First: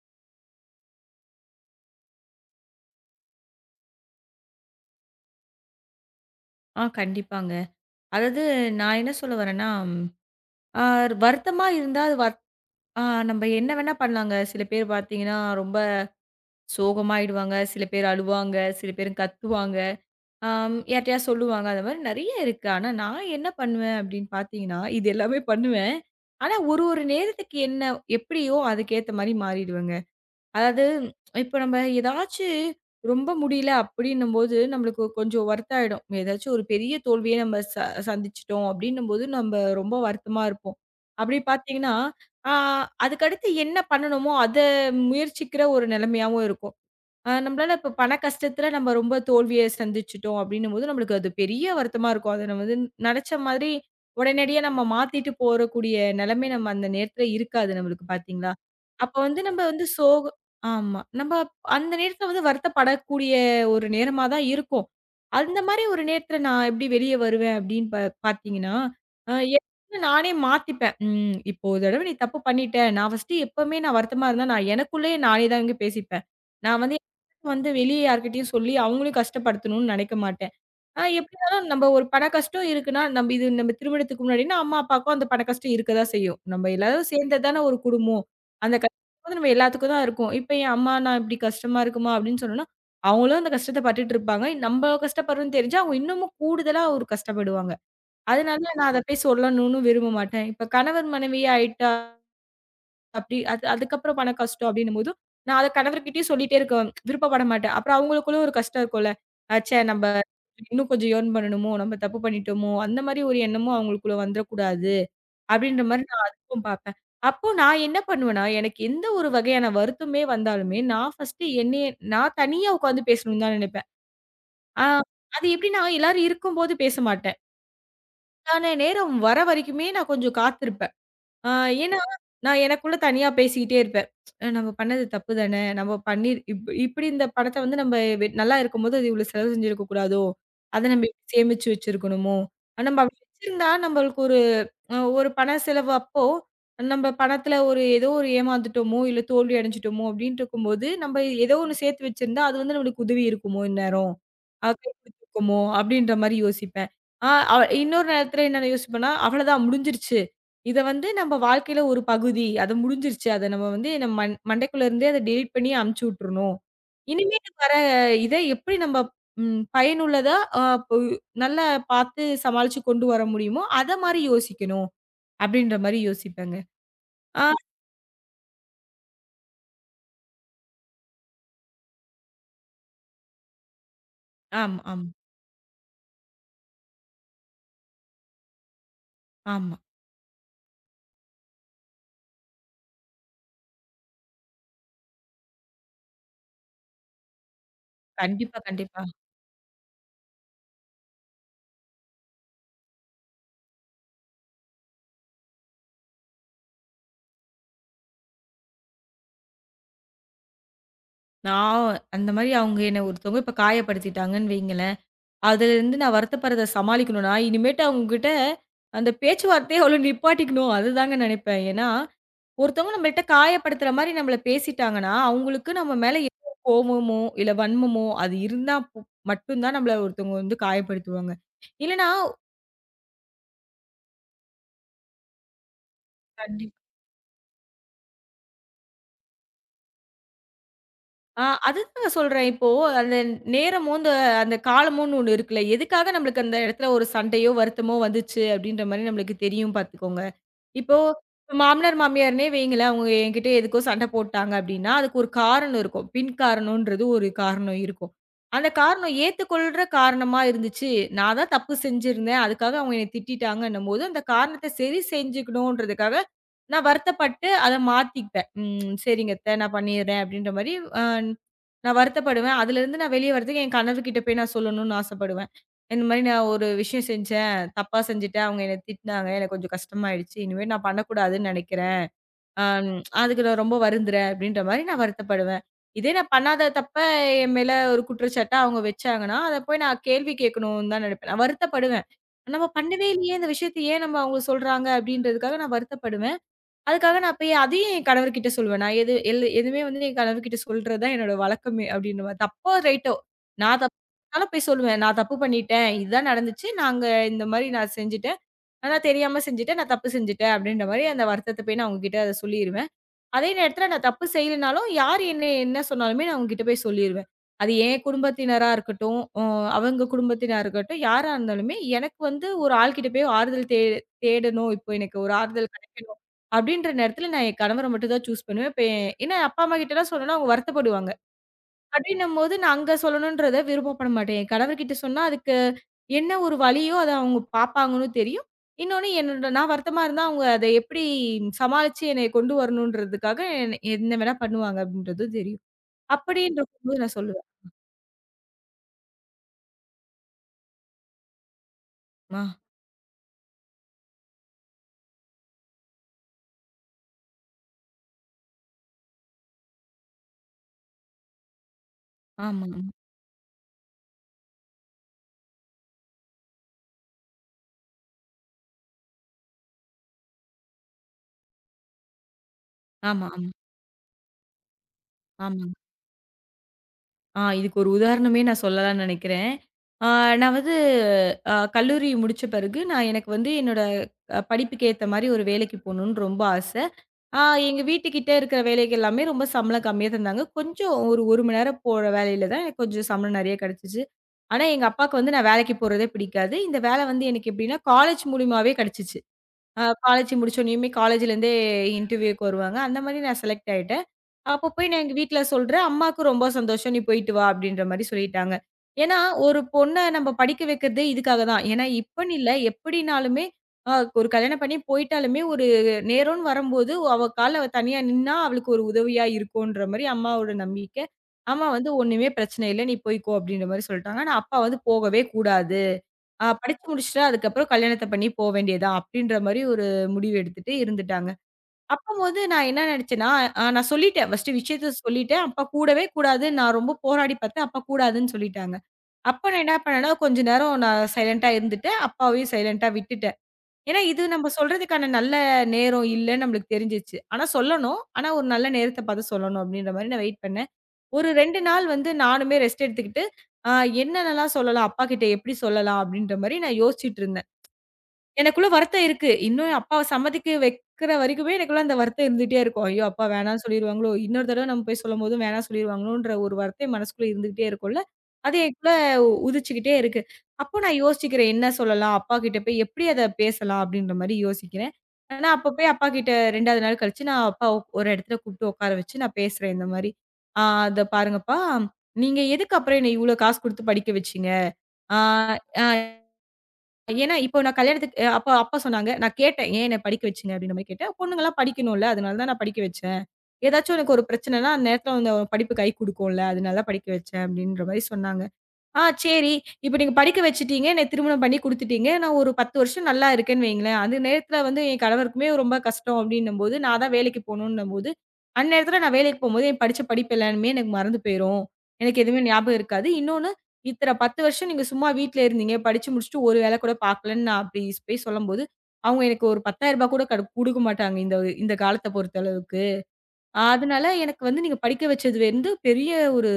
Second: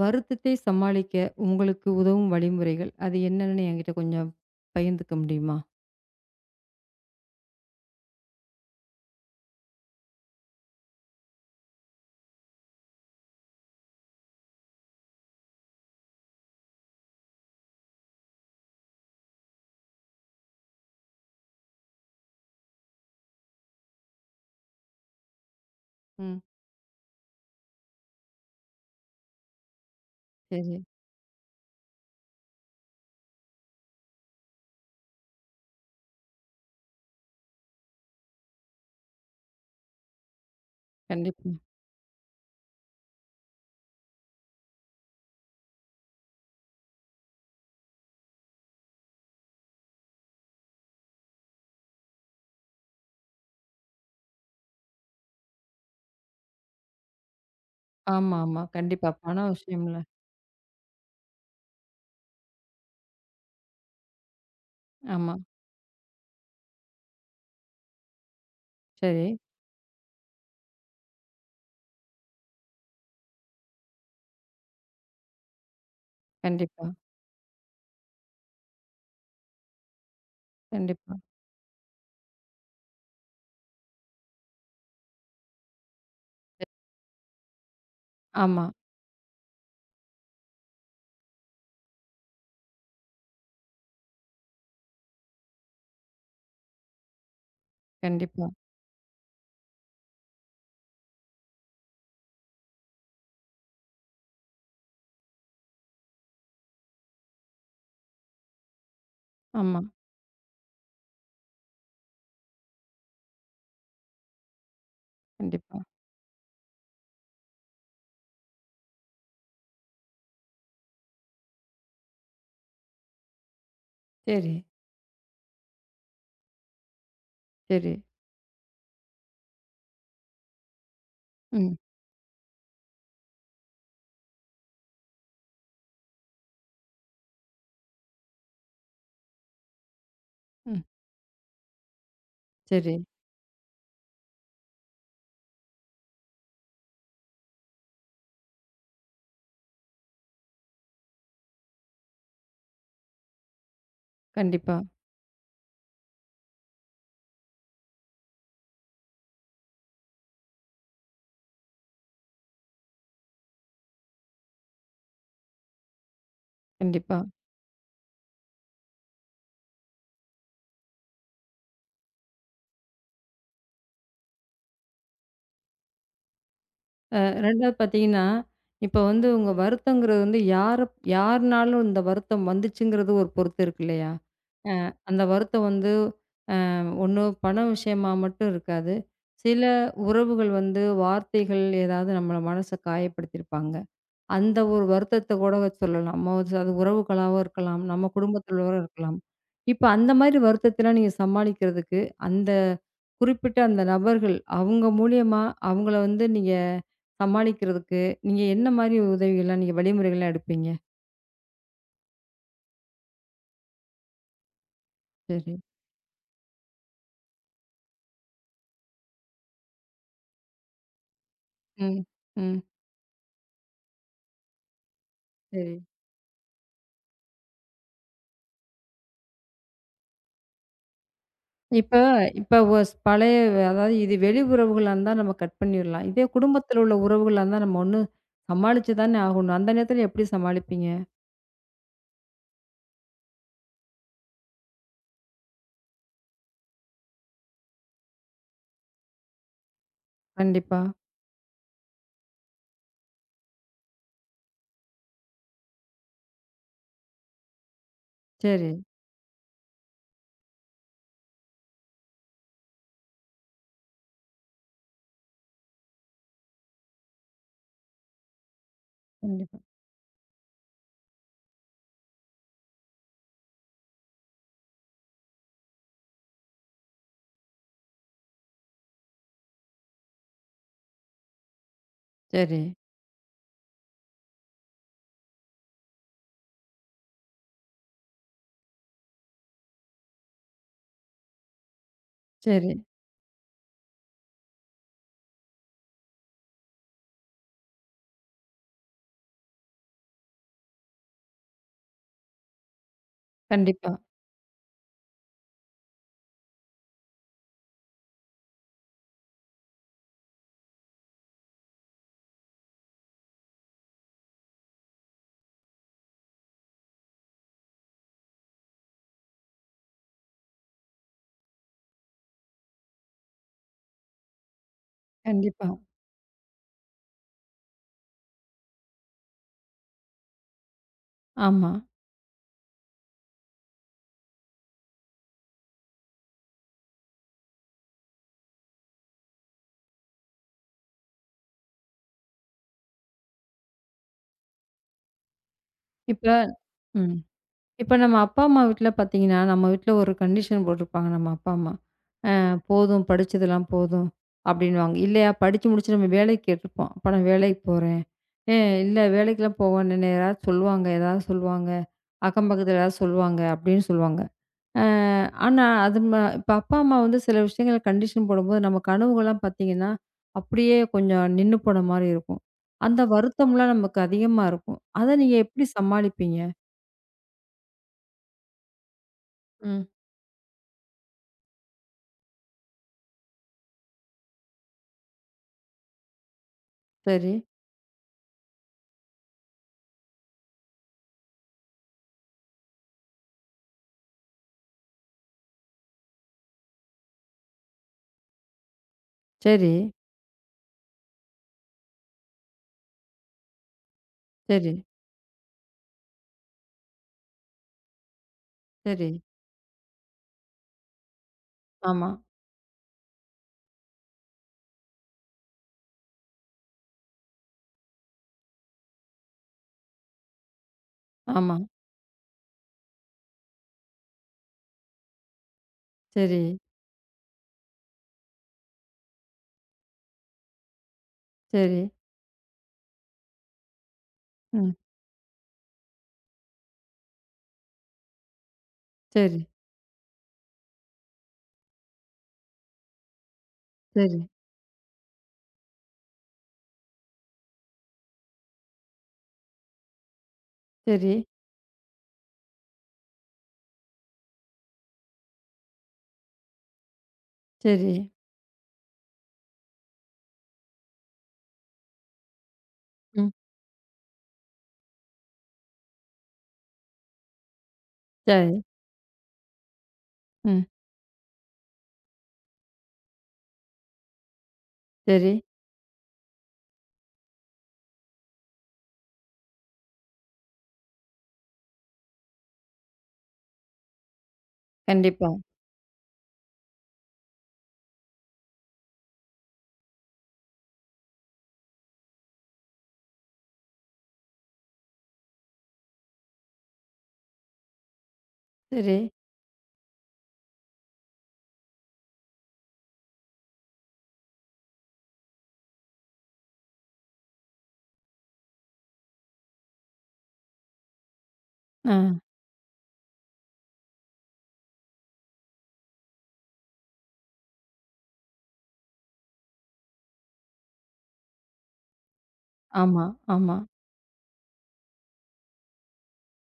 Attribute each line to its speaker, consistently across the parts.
Speaker 1: வருத்தத்தை சமாளிக்க உங்களுக்கு உதவும் வழிமுறைகள், அது என்னன்னு என்கிட்ட கொஞ்சம் பகிர்ந்துக்க முடியுமா?
Speaker 2: கண்டிப்பாங்க. அதாவது நான் என்ன சொல்ல வரேன்னா, ஆ வருத்தமா இருந்தா அது வத் ஆ நம்ப என்ன வேணா பண்ணலாங்க. சில பேர் பார்த்தீங்கன்னா, ரொம்ப சோகமாயிடுவாங்க, சில பேர் அழுவாங்க, சில பேர் கத்துவாங்க, ஆம் யார்ட்டயாவது சொல்லுவாங்க. அந்த மாரி நெறைய இருக்கு. ஆனா நான் என்ன பண்ணுவேன் அப்படின்னு பார்த்தீங்கன்னா, இது எல்லாமே பண்ணுவேன்.
Speaker 1: ம்.
Speaker 2: ஆனா ஒரு ஒரு நேரத்துக்கு என்ன எப்படியோ அதுக்கேத்த மாரி மாறிடுவேங்க.
Speaker 1: சரி.
Speaker 2: அதாவது இப்ப நம்ம ஏதாச்சு ரொம்ப முடியல அப்படின்னும்போது நம்மளுக்கு கொஞ்சம் வருத்தம் ஆயிடும். ஏதாச்சும் ஒரு பெரிய தோல்விய நம்ம சந்திச்சுட்டோம் அப்படின்னும்போது நம்ம ரொம்ப வருத்தமா இருப்போம். அப்படி
Speaker 1: கண்டிப்பா.
Speaker 2: பார்த்தீங்கன்னா, ஆ அதுக்கடுத்து என்ன பண்ணணுமோ அத முயற்சிக்கிற ஒரு நிலைமையாவும் இருக்கும். நம்மளால இப்ப பண கஷ்டத்துல நம்ம ரொம்ப தோல்விய சந்திச்சுட்டோம் அப்டின்னும்போது, நம்மளுக்கு அது பெரிய வருத்தமா இருக்கும். அத நம்ம வந்து நெனச்ச மாதிரி உடனடியா நம்ம மாத்திட்டு போறக்கூடிய நெலைமை நம்ம அந்த நேரத்துல இருக்காது நம்மளுக்கு
Speaker 1: ஆமா,
Speaker 2: பார்த்தீங்களா?
Speaker 1: ஆமா. கண்டிப்பா.
Speaker 2: அப்ப
Speaker 1: பண
Speaker 2: வந்து நம்ம வந்து
Speaker 1: விஷயம்ல.
Speaker 2: ஆமா. நம்ம அந்த நேரத்துல வந்து வருத்தப்படக்கூடிய ஒரு நேரமா தான் இருக்கும்.
Speaker 1: ஆமா.
Speaker 2: அந்த மாரி ஒரு நேரத்துல நான் எப்டி வெளிய வருவேன் அப்டின்னு பார்த்தீங்கன்னா,
Speaker 1: சரி.
Speaker 2: அ என்ன நானே மாத்திப்பேன். இப்போ ஒரு தடவ நீ தப்பு பண்ணிட்ட. நான் ஃபர்ஸ்ட்டு எப்பவுமே நான் வருத்தமா இருந்தா, நான் எனக்குள்ளேயே நானே தாங்க பேசிப்பேன். நான்
Speaker 1: கண்டிப்பா,
Speaker 2: வந்து வந்து வெளிய யார்கிட்டயும் சொல்லி அவங்களையும் கஷ்டப்படுத்தணும்னு நினைக்க மாட்டேன்.
Speaker 1: கண்டிப்பா.
Speaker 2: எப்படி இருந்தாலும் நம்ம ஒரு பண கஷ்டம் இருக்குன்னா, நம்ம இது நம்ம திருமணத்துக்கு முன்னாடின்னா, அம்மா, அப்பாவுக்கும் அந்த பண கஷ்டம் இருக்க தான் செய்யும்.
Speaker 1: ச
Speaker 2: நம்ம எல்லாரும் சேர்ந்தது தானே ஒரு குடும்பம்.
Speaker 1: ஆமா.
Speaker 2: அந்த கஷ்டம் வந்து நம்ம எல்லாத்துக்கும் தான் இருக்கும். இப்ப என் அம்மா, நான் இப்படி கஷ்டமா இருக்குமா அப்படின்னு சொன்னோம்னா, அவங்களும் அந்த கஷ்டத்த பட்டுட்டு இருப்பாங்க. நம்ம கஷ்டப்படுறோம்னு தெரிஞ்சா, அவங்க இன்னமும் கூடுதலா ஒரு கஷ்டப்படுவாங்க.
Speaker 1: கண்டிப்பா.
Speaker 2: அதனால நான் அத போய் சொல்லணும்னு விரும்ப மாட்டேன். இப்ப கணவன் மனைவியே ஆயிட்டா அப்டி அது அதுக்கப்புறம் பண கஷ்டம் அப்டின்னும்போது, நான் அத கணவர்கிட்டயும் சொல்லிட்டே இருக்க விருப்பப்பட மாட்டேன். அப்புறம் அவங்களுக்குள்ள ஒரு கஷ்டம் இருக்கும்ல. "ச்சே
Speaker 1: ஆமா.
Speaker 2: நம்ம இன்னும் கொஞ்சம் ஏர்ன் பண்ணணுமோ, நம்ம தப்பு பண்ணிட்டோமோ." அந்த மாரி ஒரு எண்ணமும் அவங்களுக்குள்ள வந்துரக்கூடாது.
Speaker 1: கண்டிப்பா.
Speaker 2: அப்டின்ற மாரி நான் அதுக்கும் பார்ப்பேன். அப்போ நான் என்ன பண்ணுவேன்னா, எனக்கு எந்த ஒரு வகையான வருத்தமே வந்தாலுமே, நான் ஃபர்ஸ்ட்டு என்னைய நான் தனியா உட்காந்து பேசணும்னு தான் நெனைப்பேன்.
Speaker 1: சரி,
Speaker 2: ஆ அது எப்டின்னா எல்லாரும் இருக்கும்போது பேச மாட்டேன்.
Speaker 1: சரி.
Speaker 2: ஆனா நேரம் வர வரைக்குமே நான் கொஞ்சம் காத்திருப்பேன். ஆ
Speaker 1: ம்,
Speaker 2: ஏன்னா, நான் எனக்குள்ள தனியா பேசிக்கிட்டே இருப்பேன். நம்ம பண்ணது தப்பு தானே! நம்ம பண்ணி இப்பிடி இந்த பணத்த வந்து நம்ம நல்லா இருக்கும்போது அது இவ்ளோ செலவு செஞ்சிருக்க கூடாதோ!
Speaker 1: ம்.
Speaker 2: அத நம்ம இப்பிடி சேமிச்சு வச்சிருக்கணுமோ! ஆனா,
Speaker 1: சரி.
Speaker 2: நம்ம அப்பிடி வச்சிருந்தா நம்மளுக்கு ஒரு ஒரு பண செலவு அப்போ, நம்ம பணத்தில ஒரு ஏதோ ஒரு ஏமாந்துட்டோமோ! இல்ல தோல்வி அடைஞ்சுட்டோமோ! அப்பிடின்ட்டு இருக்கும்போது, நம்ம ஏதோ ஒண்ணு சேர்த்து வச்சிருந்தா, அது வந்து நம்மளுக்கு உதவி இருக்குமோ இந்நேரம்.
Speaker 1: கண்டிப்பா,
Speaker 2: கை குடுத்துருக்குமோ! அப்பிடின்றமாரி யோசிப்பேன். ஆ, அ இன்னொரு நேரத்தில என்ன யோசிப்பேன்னா, அவ்ளதான் முடிஞ்சிருச்சு. இத வந்து நம்ம வாழ்க்கையில ஒரு பகுதி. அது முடிஞ்சிருச்சு. அத நம்ம வந்து நம்ம மண்டைக்குள்ள இருந்தே அத டெலீட் பண்ணி அனுப்பிச்சு விட்டுறணும்.
Speaker 1: கண்டிப்பா.
Speaker 2: இனிமேட்டு வர இத எப்படி நம்ம பயனுள்ளதா அ பு நல்லா பார்த்து சமாளிச்சு கொண்டு வர முடியுமோ, அத மாரி யோசிக்கணும். அப்படின்ற மாரி யோசிப்பேங்க.
Speaker 1: அ
Speaker 2: ஆ
Speaker 1: 2வது பார்த்தீங்கன்னா, இப்ப வந்து உங்க வருத்தங்கிறது வந்து யாருனாலும் இந்த வருத்தம் வந்துச்சுங்கிறது ஒரு பொறுத்து இருக்கு இல்லையா?
Speaker 2: ஆமா, ஆமா,
Speaker 1: அந்த வருத்தம் வந்து ஒண்ணும் பண விஷயமா மட்டும் இருக்காது. சில
Speaker 2: ஆமா.
Speaker 1: உறவுகள் வந்து வார்த்தைகள் ஏதாவது நம்மள மனச காயப்படுத்தியிருப்பாங்க. அந்த ஒரு வருத்தத்த கூட சொல்லலாம். நம்ம வந்து அது உறவுகளாவும் இருக்கலாம். நம்ம
Speaker 2: கண்டிப்பா,
Speaker 1: குடும்பத்திலவும்
Speaker 2: கண்டிப்பா.
Speaker 1: இருக்கலாம். இப்ப அந்த மாரி வருத்தத்தலாம் நீங்க சமாளிக்கிறதுக்கு, அந்த குறிப்பிட்ட அந்த நபர்கள் அவங்க மூலியமா அவங்கள வந்து நீங்க சமாளிக்கிறதுக்கு, நீங்க என்ன மாரி உதவிகள்லாம் நீங்க வழிமுறைகள்லாம் எடுப்பீங்க?
Speaker 2: நான் அந்த மாரி அவங்க என்ன ஒருத்தவங்க இப்ப காயப்படுத்திட்டாங்கன்னு வைங்களேன்,
Speaker 1: சரி.
Speaker 2: அதுலருந்து நான் வருத்தப்படுறத சமாளிக்கணும்னா, இனிமேட்டு அவங்ககிட்ட அந்த பேச்சுவார்த்தையே அவ்வளோ நிப்பாட்டிக்கணும். அதுதாங்க நினைப்பேன். ஏன்னா
Speaker 1: ம். ம்.
Speaker 2: ஒருத்தவங்க நம்மள்ட்ட காயப்படுத்துற மாரி நம்மள பேசிட்டாங்கன்னா, அவங்களுக்கு
Speaker 1: சரி.
Speaker 2: நம்ம மேல ஏதோ கோவமோ, இல்ல வன்மமோ அது இருந்தா மட்டும் தான் நம்மள ஒருத்தவங்க வந்து காயப்படுத்துவாங்க.
Speaker 1: இப்ப
Speaker 2: இல்லன்னா
Speaker 1: இப்ப பழைய அதாவது இது வெளி உறவுகளா இருந்தா நம்ம கட் பண்ணிர்லாம். இதே
Speaker 2: கண்டிப்பா.
Speaker 1: குடும்பத்தில உள்ள உறவுகளா இருந்தா நம்ம ஒண்ணு சமாளிச்சு தானே ஆகணும். அந்த நேரத்தில எப்படி சமாளிப்பீங்க?
Speaker 2: அதுதாங்க சொல்றேன். இப்போ அந்த நேரமோ, அந்த அந்த காலமோன்னு ஒண்ணு இருக்குல்ல. எதுக்காக நம்மளுக்கு அந்த இடத்துல ஒரு சண்டையோ, வருத்தமோ வந்துச்சு அப்படின்ற மாரி நம்மளுக்கு தெரியும் பார்த்துக்கோங்க.
Speaker 1: கண்டிப்பா.
Speaker 2: இப்போ மாமனார், மாமியார்ன்னே வையுங்களேன். அவங்க என்கிட்ட எதுக்கோ சண்டை போட்டாங்க அப்டின்னா, அதுக்கு ஒரு காரணம் இருக்கும். பின் காரணம்ன்றது ஒரு காரணம் இருக்கும். அந்த
Speaker 1: சரி.
Speaker 2: காரணம் ஏத்துக்கொள்ற காரணமா இருந்துச்சு. நான் தான் தப்பு செஞ்சிருந்தேன். அதுக்காக அவங்க என்னை திட்டிட்டாங்கன்னும்போது, அந்த காரணத்த சரி செஞ்சுக்கணுன்றதுக்காக நான் வருத்தப்பட்டு அத மாத்திப்பேன். சரிங்க அத்த
Speaker 1: கண்டிப்பா.
Speaker 2: நான் பண்ணிடுறேன் அப்படின்ற மாரி அ நான் வருத்தப்படுவேன். அதுலருந்து நான் வெளிய வரதுக்கு என் கணவர்கிட்ட போய் நான் சொல்லணும்னு ஆசைப்படுவேன். இந்த மாரி நான் ஒரு விஷயம் செஞ்சேன். தப்பா செஞ்சுட்டேன். அவங்க என்ன திட்டினாங்க. எனக்கு கொஞ்சம் கஷ்டமாயிடுச்சு. இனிமே நான் பண்ணக்கூடாதுன்னு நெனைக்கிறேன்.
Speaker 1: சரி,
Speaker 2: அ அதுக்கு நான் ரொம்ப வருந்துறேன் அப்படின்ற மாரி நான் வருத்தப்படுவேன். இதே நான் பண்ணாத என் மேல ஒரு குற்றச்சாட்டா அவங்க வச்சாங்கன்னா, அத போய் நான் கேள்வி கேட்கணும்னு தான் நெனைப்பேன். நான் வருத்தப்படுவேன். நம்ம
Speaker 1: சரி.
Speaker 2: பண்ணவே இல்லையே இந்த விஷயத்த ஏன் நம்ம அவங்க சொல்றாங்க அப்படின்றதுக்காக நான் வருத்தப்படுவேன். அதுக்காக நான் போய் அதையும் என் கணவர்கிட்ட சொல்லுவேன். நான் எதுவுமே வந்து என் கணவர்கிட்ட சொல்றது தான் என்னோட வழக்கமே அப்படின்ற மாரி. தப்போ, ரைட்டோ நான்
Speaker 1: கண்டிப்பா,
Speaker 2: தப்பு பண்ணாலும் போய் சொல்லுவேன். "நான் தப்பு பண்ணிட்டேன். இதுதான் நடந்துச்சு. நாங்க இந்த மாரி நான் செஞ்சுட்டேன். ஆனா தெரியாம செஞ்சுட்டேன். நான் தப்பு செஞ்சுட்டேன்." அப்படின்ற மாரி அந்த வருத்தத்த போய் நான் அவங்ககிட்ட அத சொல்லிருவேன். அதே நேரத்துல நான் தப்பு செய்யலனாலும், யார் என்ன என்ன சொன்னாலுமே நான் அவங்ககிட்ட போய் சொல்லிருவேன். அது என் குடும்பத்தினரா இருக்கட்டும், அவங்க குடும்பத்தினரா இருக்கட்டும், யாரா இருந்தாலுமே எனக்கு வந்து ஒரு ஆள்கிட்ட போய் ஆறுதல் தேடணும். இப்போ எனக்கு ஒரு
Speaker 1: கண்டிப்பா.
Speaker 2: ஆறுதல் கிடைக்கணும். அப்படின்ற நேரத்துல நான் என் கணவர மட்டும் தான் சூஸ் பண்ணுவேன். இப்ப ஏன்னா அப்பா, அம்மா கிட்டலாம் சொன்னேன்னா அவங்க வருத்தப்படுவாங்க.
Speaker 1: ஆமா.
Speaker 2: அப்படின்னும்போது நான் அங்க சொல்லணுன்றத விருப்பப்பட மாட்டேன். என் கணவர்கிட்ட சொன்னா, அதுக்கு என்ன ஒரு வழியோ, அத அவங்க பார்ப்பாங்கன்னு தெரியும். இன்னொன்னு என்னோட நான் வருத்தமா இருந்தா, அவங்க அத எப்படி சமாளிச்சு என்னைய கொண்டு வரணுன்றதுக்காக என்ன என்ன வேணா பண்ணுவாங்க அப்படின்றதும் தெரியும்.
Speaker 1: இப்ப
Speaker 2: அப்படின்றபோது நான்
Speaker 1: ம்.
Speaker 2: சொல்லுவேன்.
Speaker 1: இப்ப நம்ம அப்பா, அம்மா வீட்ல பார்த்தீங்கன்னா, நம்ம வீட்ல ஒரு கண்டிஷன் போட்டிருப்பாங்க நம்ம அப்பா, அம்மா.
Speaker 2: ஆ,
Speaker 1: போதும் படிச்சதெல்லாம் போதும் அப்படின்னுவாங்க. இல்லையா படிச்சு முடிச்சு நம்ம வேலைக்கு கேட்டிருப்போம். அப்ப நான் வேலைக்கு போறேன். ஏ இல்ல வேலைக்கெல்லாம் போவேன்னு யாராவது சொல்லுவாங்க. ஏதாவது சொல்லுவாங்க. அக்கம்
Speaker 2: ஆமா,
Speaker 1: பக்கத்துல ஏதாவது சொல்லுவாங்க அப்படின்னு சொல்லுவாங்க. அ ஆனா, அது ம இப்ப அப்பா, அம்மா வந்து சில விஷயங்கள கண்டிஷன் போடும்போது, நம்ம கனவுகள்லாம் பார்த்தீங்கன்னா, அப்படியே கொஞ்சம் நின்னு போன மாரி இருக்கும். அந்த
Speaker 2: ஆமா, ஆமா,
Speaker 1: வருத்தம்லாம் நமக்கு அதிகமா இருக்கும். அத நீங்க எப்படி
Speaker 2: ஆமாங்க.
Speaker 1: சமாளிப்பீங்க?
Speaker 2: இதுக்கு ஒரு உதாரணமே நான் சொல்லலாம்னு நெனைக்கிறேன்.
Speaker 1: ம்.
Speaker 2: ஆ நான் வந்து கல்லூரி முடிச்ச பிறகு, நான் எனக்கு வந்து என்னோட படிப்புக்கு ஏத்த மாரி ஒரு வேலைக்கு போணும்னு ரொம்ப ஆச.
Speaker 1: சரி,
Speaker 2: ஆ எங்க வீட்டுக்கிட்ட இருக்கிற வேலைகள் எல்லாமே ரொம்ப சம்பளம் கம்மியா தந்தாங்க. கொஞ்சம் ஒரு 1 மணி நேரம் போற வேலையில தான் எனக்கு கொஞ்சம் சம்பளம் நெறைய கிடைச்சுச்சு. ஆனா எங்க அப்பாவுக்கு வந்து நான் வேலைக்கு போறதே பிடிக்காது. இந்த வேலை வந்து எனக்கு எப்படின்னா, காலேஜ் மூலியமாவே கிடைச்சுச்சு.
Speaker 1: சரி,
Speaker 2: காலேஜ் முடிச்ச உடனேயுமே காலேஜ்லேருந்தே இன்டர்வியூக்கு வருவாங்க. அந்த மாரி நான் செலக்ட் ஆயிட்டேன். அப்ப
Speaker 1: சரி,
Speaker 2: போய் நான் எங்க வீட்ல சொல்றேன். அம்மாவுக்கு ரொம்ப சந்தோஷம். "நீ போயிட்டு வா" அப்படின்ற மாரி சொல்லிட்டாங்க.
Speaker 1: சரி.
Speaker 2: ஏன்னா, ஒரு பொண்ண நம்ம படிக்க வைக்கிறதே இதுக்காக தான். ஏன்னா
Speaker 1: ஆமா,
Speaker 2: இப்பன்னு இல்ல, எப்படினாலுமே அ ஒரு கல்யாணம் பண்ணி போயிட்டாலுமே ஒரு நேரம்னு வரும்போது, அவ கால்ல அவ தனியா நின்னா அவளுக்கு ஒரு உதவியா இருக்குன்ற மாரி அம்மாவோட நம்பிக்கை.
Speaker 1: ஆமா.
Speaker 2: அம்மா வந்து "ஒண்ணுமே பிரச்சனை இல்ல. நீ போய்க்கோ" அப்படின்ற மாரி சொல்லிட்டாங்க. ஆனா அப்பா வந்து "போகவே கூடாது.
Speaker 1: சரி,
Speaker 2: படிச்சு முடிச்சுட்டா அதுக்கப்புறம் கல்யாணத்த பண்ணி போ வேண்டியது தான்" அப்படின்ற மாரி ஒரு முடிவு எடுத்துட்டு இருந்துட்டாங்க.
Speaker 1: சரி.
Speaker 2: அப்பம்போது நான் என்ன நினைச்சேன்னா, நான் சொல்லிட்டேன். ஃபர்ஸ்ட்டு
Speaker 1: ம்.
Speaker 2: விஷயத்த சொல்லிட்டேன். அப்பா கூடவே கூடாது. நான் ரொம்ப போராடி பார்த்தேன். அப்பா கூடாதுன்னு சொல்லிட்டாங்க.
Speaker 1: சரி,
Speaker 2: அப்ப நான் என்ன பண்ணேன்னா, கொஞ்ச நேரம் நான் சைலன்ட்டா இருந்துட்டேன். அப்பாவையும் சைலன்ட்டா விட்டுட்டேன். ஏன்னா,
Speaker 1: சரி,
Speaker 2: இது நம்ம சொல்றதுக்கான நல்ல நேரம் இல்லன்னு நம்மளுக்கு தெரிஞ்சிருச்சு. ஆனா சொல்லணும். ஆனா ஒரு நல்ல நேரத்த பார்த்து சொல்லணும் அப்டின்ற மாரி நான் வெயிட் பண்ணேன்.
Speaker 1: சரி,
Speaker 2: ஒரு 2 நாள் வந்து நானுமே ரெஸ்ட் எடுத்துக்கிட்டு, அ என்னென்னலாம் சொல்லலாம்? அப்பாகிட்ட எப்டி சொல்லலாம்? அப்டின்ற மாரி நான் யோசிச்சுட்டு இருந்தேன்.
Speaker 1: சரி.
Speaker 2: எனக்குள்ள வருத்தம் இருக்கு. இன்னும் அப்பாவ சம்மதிக்க வைக்கிற வரைக்குமே எனக்குள்ள அந்த வருத்தம் இருந்துட்டே இருக்கும். ஐயோ! அப்பா
Speaker 1: ம்.
Speaker 2: வேணான்னு சொல்லிருவாங்களோ! இன்னொரு தடவ நம்ம போய் சொல்லும்போதும் வேணான்னு சொல்லிருவாங்களோன்ற ஒரு வருத்தம் என் மனசுக்குள்ள இருந்துகிட்டே இருக்கும்ல.
Speaker 1: சரி.
Speaker 2: அது எனக்குள்ள உதிச்சுக்கிட்டே இருக்கு.
Speaker 1: ம்.
Speaker 2: அப்போ நான் யோசிக்கிறேன். என்ன சொல்லலாம்? அப்பா கிட்ட போய் எப்படி அத பேசலாம்? அப்படின்ற மாரி யோசிக்கிறேன்.
Speaker 1: சரி.
Speaker 2: ஆனா, அப்ப போய் அப்பா கிட்ட 2வது நாள் கழிச்சு நான் அப்பாவ ஒரு இடத்துல கூப்பிட்டு உட்கார வச்சு நான் பேசுறேன் இந்த மாரி. "ஆ அத பாருங்கப்பா, நீங்க எதுக்கு அப்புறம் என்ன இவ்ளோ காசு குடுத்து படிக்க வச்சீங்க? ஆ,
Speaker 1: கண்டிப்பா.
Speaker 2: ஆ ஏன்னா, இப்போ நான் கல்யாணத்துக்கு அப்ப அப்பா சொன்னாங்க. நான் கேட்டேன். "ஏன் என்ன படிக்க வச்சீங்க?" அப்படின்ற மாரி கேட்டேன். "பொண்ணுங்கலாம் படிக்கணும்ல, அதனால தான் நான் படிக்க வச்சேன். ஏதாச்சும் எனக்கு ஒரு பிரச்சனைனா, அந்த நேரத்துல வந்து படிப்பு கை குடுக்கும்ல, அதனால படிக்க வச்சேன்." அப்படின்ற மாரி சொன்னாங்க.
Speaker 1: சரி.
Speaker 2: சரி. இப்ப நீங்க படிக்க வச்சுட்டீங்க. என்னை திருமணம் பண்ணி குடுத்துட்டீங்க. நான் ஒரு 10 வருஷம் நல்லா இருக்கேன்னு வைங்களேன். அந்த நேரத்துல வந்து என் கணவருக்குமே ரொம்ப கஷ்டம் அப்டின்னும்போது, நான் தான் வேலைக்கு போணுன்னும்போது, அந்நேரத்துல நான் வேலைக்கு போம்போது என் படிச்ச படிப்பு எல்லாமே எனக்கு மறந்து போயிரும்.
Speaker 1: ஆ.
Speaker 2: எனக்கு எதுவுமே ஞாபகம் இருக்காது. இன்னொன்னு இத்தன 10 வருஷம் நீங்க சும்மா வீட்ல இருந்தீங்க. படிச்சு முடிச்சுட்டு ஒரு வேல கூட பார்க்கலன்னு நான் அப்டி போய் சொல்லும்போது, அவங்க எனக்கு ஒரு ரூ. 10,000 கூட குடுக்க மாட்டாங்க. இந்த இந்த காலத்த பொறுத்த அளவுக்கு.
Speaker 1: ஆமா, ஆமா.
Speaker 2: அதனால எனக்கு வந்து நீங்க படிக்க வச்சது வந்து பெரிய ஒரு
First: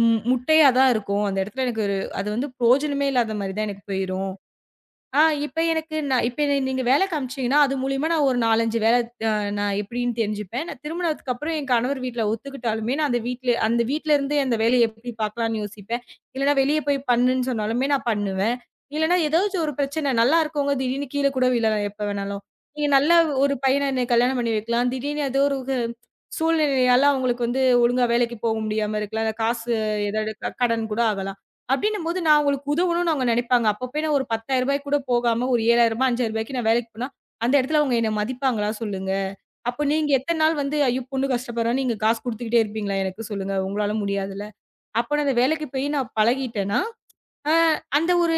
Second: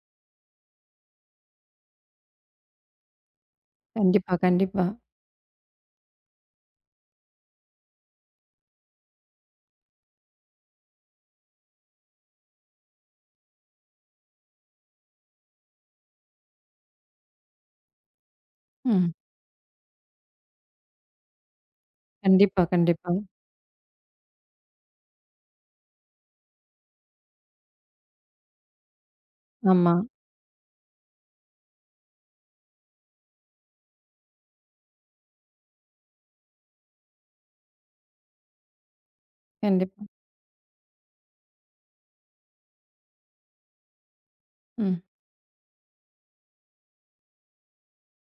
Speaker 2: முட்டையா தான் இருக்கும். அந்த இடத்துல எனக்கு ஒரு அது வந்து பிரயோஜனமே இல்லாத மாரி தான் எனக்கு போயிரும்.
Speaker 1: கண்டிப்பா, கண்டிப்பா.
Speaker 2: இப்ப எனக்கு நான் இப்ப என்ன நீங்க வேலை காமிச்சீங்கன்னா, அது மூலியமா நான் ஒரு 4, 5 வேலை அ நான் எப்படின்னு தெரிஞ்சுப்பேன். நான் திருமணத்துக்கு அப்புறம் என் கணவர் வீட்ல ஒத்துக்கிட்டாலுமே, நான் அந்த வீட்ல இருந்தே அந்த வேலைய எப்படி பார்க்கலாம்ன்னு யோசிப்பேன். இல்லன்னா வெளிய போய் பண்ணுன்னு சொன்னாலுமே நான் பண்ணுவேன்.
Speaker 1: ம்.
Speaker 2: இல்லன்னா ஏதாச்சும் ஒரு பிரச்சனை நல்லா இருக்கவங்க திடீர்னு கீழ கூட விழலாம் எப்ப வேணாலும்.
Speaker 1: கண்டிப்பா,
Speaker 2: நீங்க நல்ல
Speaker 1: கண்டிப்பா.
Speaker 2: ஒரு பையன என்ன கல்யாணம் பண்ணி வைக்கலாம். திடீர்னு ஏதோ ஒரு சூழ்நிலையால அவங்களுக்கு வந்து ஒழுங்கா வேலைக்கு போக முடியாம இருக்கலாம். இல்ல காசு
Speaker 1: ஆமா.
Speaker 2: ஏதாவது கடன் கூட ஆகலாம். அப்டின்னும்போது நான் அவங்களுக்கு உதவணும்னு அவங்க நெனைப்பாங்க. அப்ப போய் நான் ஒரு ரூ. 10,000 கூட போகாம ஒரு ரூ. 7,000 ரூ. 5,000 நான் வேலைக்கு போனா, அந்த இடத்துல அவங்க என்ன மதிப்பாங்களா சொல்லுங்க? அப்ப
Speaker 1: கண்டிப்பா.
Speaker 2: நீங்க எத்தன நாள் வந்து ஐயோ! பொண்ணு கஷ்டப்படுறான்னு நீங்க காசு குடுத்துக்கிட்டே இருப்பீங்களா எனக்கு சொல்லுங்க? உங்களால முடியாதுல்ல.
Speaker 1: ம்.
Speaker 2: அப்ப நான் அந்த வேலைக்கு போய் நான் பழகிட்டேன்னா ஆ அந்த ஒரு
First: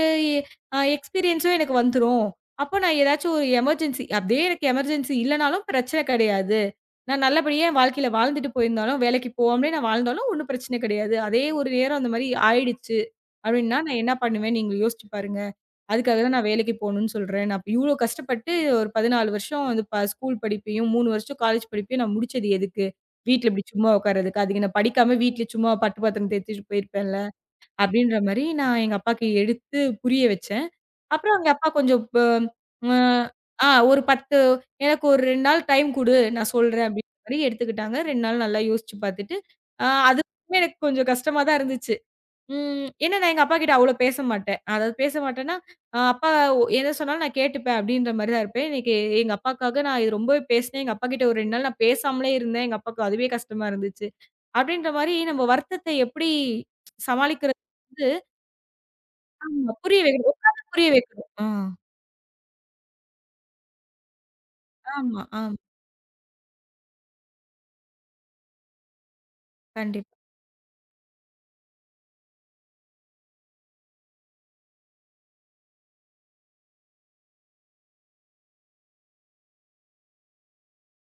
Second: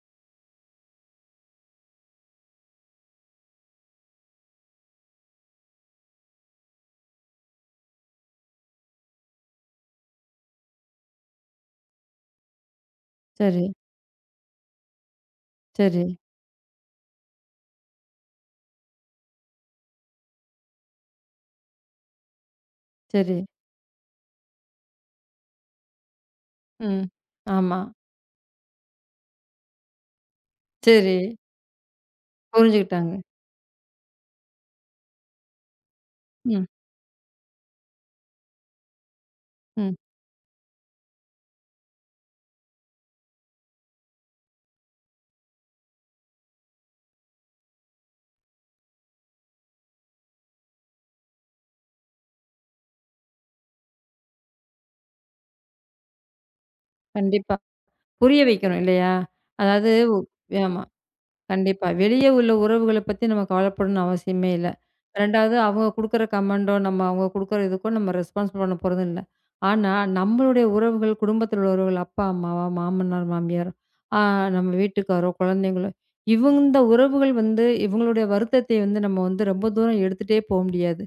Speaker 2: எக்ஸ்பீரியன்ஸும் எனக்கு வந்துரும். அப்போ நான் ஏதாச்சும் ஒரு எமர்ஜென்சி அப்படியே எனக்கு எமர்ஜென்சி இல்லனாலும் பிரச்சனை கிடையாது. நான் நல்லபடியா என் வாழ்க்கையில வாழ்ந்துட்டு போயிருந்தாலும், வேலைக்கு போகாமலே நான் வாழ்ந்தாலும் ஒண்ணும் பிரச்சனை கிடையாது. அதே ஒரு நேரம் அந்த மாரி ஆயிடுச்சு
Speaker 1: சரி,
Speaker 2: அப்படின்னா, நான் என்ன பண்ணுவேன் நீங்க யோசிச்சு பாருங்க.
Speaker 1: சரி,
Speaker 2: அதுக்காக தான் நான் வேலைக்கு போணும்னு சொல்றேன். நான் இப்ப இவ்ளோ கஷ்டப்பட்டு ஒரு 14 வருஷம் வந்து ஸ்கூல் படிப்பையும், 3 வருஷம் காலேஜ் படிப்பையும் நான் முடிச்சது எதுக்கு?
Speaker 1: சரி.
Speaker 2: வீட்ல இப்படி சும்மா உட்கார்றதுக்கு. அதுக்கு நான் படிக்காம வீட்ல சும்மா பட்டு பாத்திரம் தேய்ச்சுட்டு
Speaker 1: ம்.
Speaker 2: போயிருப்பேன்ல.
Speaker 1: ஆமா.
Speaker 2: அப்படின்ற மாரி நான் எங்க அப்பாக்கு எடுத்து புரிய வச்சேன்.
Speaker 1: சரி.
Speaker 2: அப்புறம் எங்க அப்பா கொஞ்சம் ப
Speaker 1: புரிஞ்சுக்கிட்டாங்க.
Speaker 2: அ ஆ ஒரு 10 எனக்கு ஒரு 2 நாள் டைம் குடு நான்
Speaker 1: ம்,
Speaker 2: சொல்றேன் அப்படின்ற மாரி எடுத்துக்கிட்டாங்க. 2 நாள் நல்லா யோசிச்சு பார்த்துட்டு,
Speaker 1: ம்.
Speaker 2: அதுவுமே எனக்கு கொஞ்சம் கஷ்டமா தான் இருந்துச்சு. ஏன்னா நான் எங்க அப்பாகிட்ட அவ்வளோ பேச மாட்டேன். அதாவது பேச மாட்டேன்னா, அப்பா எத சொன்னாலும் நான் கேட்டுப்பேன் அப்படின்ற மாரி தான் இருப்பேன். இன்னைக்கு எங்க அப்பாக்காக நான் இது ரொம்பவே பேசினேன். எங்க அப்பாகிட்ட ஒரு 2 நாள் நான் பேசாமலே இருந்தேன். எங்க அப்பாவுக்கு அதுவே கஷ்டமா இருந்துச்சு. அப்படின்ற மாரி நம்ம வருத்தத்த எப்படி
Speaker 1: கண்டிப்பா.
Speaker 2: சமாளிக்கிறது
Speaker 1: புரிய வைக்கணும் இல்லையா?
Speaker 2: ஆமா.
Speaker 1: அதாவது
Speaker 2: புரிய வைக்கணும். உட்காந்து
Speaker 1: ஆமா.
Speaker 2: புரிய வைக்கணும். ஆ.
Speaker 1: கண்டிப்பா. வெளிய உள்ள உறவுகள பத்தி நம்ம கவலைப்படணும்னு அவசியமே இல்ல.
Speaker 2: ஆமா, ஆமா.
Speaker 1: 2வது அவங்க குடுக்குற கமெண்டோ, நம்ம அவங்க குடுக்குற இதுக்கோ நம்ம ரெஸ்பான்ஸ் பண்ண போறதும் இல்ல. ஆனா,
Speaker 2: கண்டிப்பா.
Speaker 1: நம்மளுடைய உறவுகள், குடும்பத்தில் உள்ளவர்கள், அப்பா, அம்மாவா, மாமனார், மாமியார், ஆ நம்ம வீட்டுக்காரோ, குழந்தைங்களோ, இவங்க இந்த உறவுகள் வந்து இவங்களுடைய வருத்தத்தை வந்து நம்ம வந்து ரொம்ப தூரம் எடுத்துட்டே போ முடியாது.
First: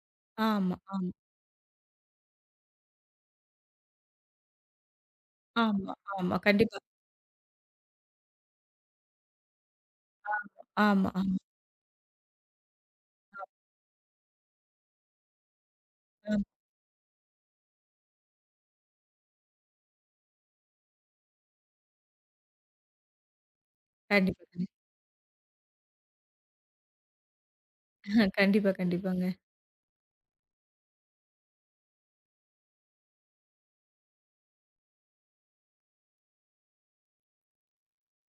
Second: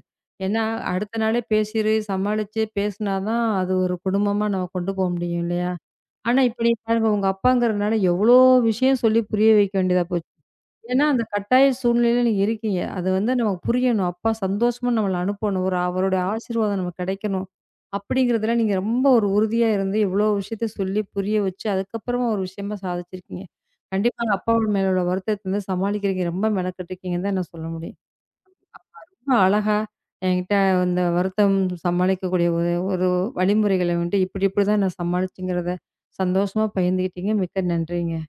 Speaker 1: ஏன்னா,
Speaker 2: ஆமா, ஆமா,
Speaker 1: அடுத்த நாளே பேசிரு, சமாளிச்சு பேசினா தான் அது ஒரு குடும்பமா நம்ம கொண்டு போ முடியும் இல்லையா?
Speaker 2: ஆமா, ஆமா.
Speaker 1: ஆனா, இப்ப
Speaker 2: கண்டிப்பா.
Speaker 1: நீங்க பாருங்க உங்க அப்பாங்கிறனால எவ்வளோ விஷயம் சொல்லி புரிய வைக்க வேண்டியதா போச்சு.
Speaker 2: ஆமா,
Speaker 1: ஏன்னா,
Speaker 2: ஆமா,
Speaker 1: அந்த
Speaker 2: ஆமா.
Speaker 1: கட்டாய சூழ்நிலையில நீங்க இருக்கீங்க. அது வந்து நமக்கு புரியணும். அப்பா சந்தோஷமா நம்மள அனுப்பணும். ஒரு அவருடைய
Speaker 2: ஆ.
Speaker 1: ஆசீர்வாதம் நமக்கு கிடைக்கணும். அப்படிங்கிறதுல நீங்க ரொம்ப ஒரு உறுதியா இருந்து இவ்வளோ விஷயத்த சொல்லி புரிய வச்சு, அதுக்கப்புறமா ஒரு விஷயமா சாதிச்சிருக்கீங்க. கண்டிப்பா
Speaker 2: கண்டிப்பா,
Speaker 1: அப்பாவோட
Speaker 2: கண்டிப்பா.
Speaker 1: மேல உள்ள வருத்தத்த வந்து சமாளிக்கிறீங்க. ரொம்ப மெனக்கட்டுருக்கீங்கன்னு தான் நான் சொல்ல முடியும்.
Speaker 2: கண்டிப்பா, கண்டிப்பாங்க.
Speaker 1: ரொம்ப அழகா என்கிட்ட இந்த வருத்தம் சமாளிக்கக்கூடிய ஒரு ஒரு வழிமுறைகள வந்துட்டு, இப்டி இப்டிதான் நான் சமாளிச்சேங்கிறத சந்தோஷமா பகிர்ந்துக்கிட்டீங்க. மிக்க நன்றிங்க.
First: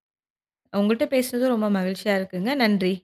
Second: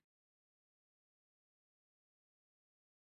Speaker 2: உங்கள்ட்ட பேசுனது ரொம்ப மகிழ்ச்சியா இருக்குங்க. நன்றி.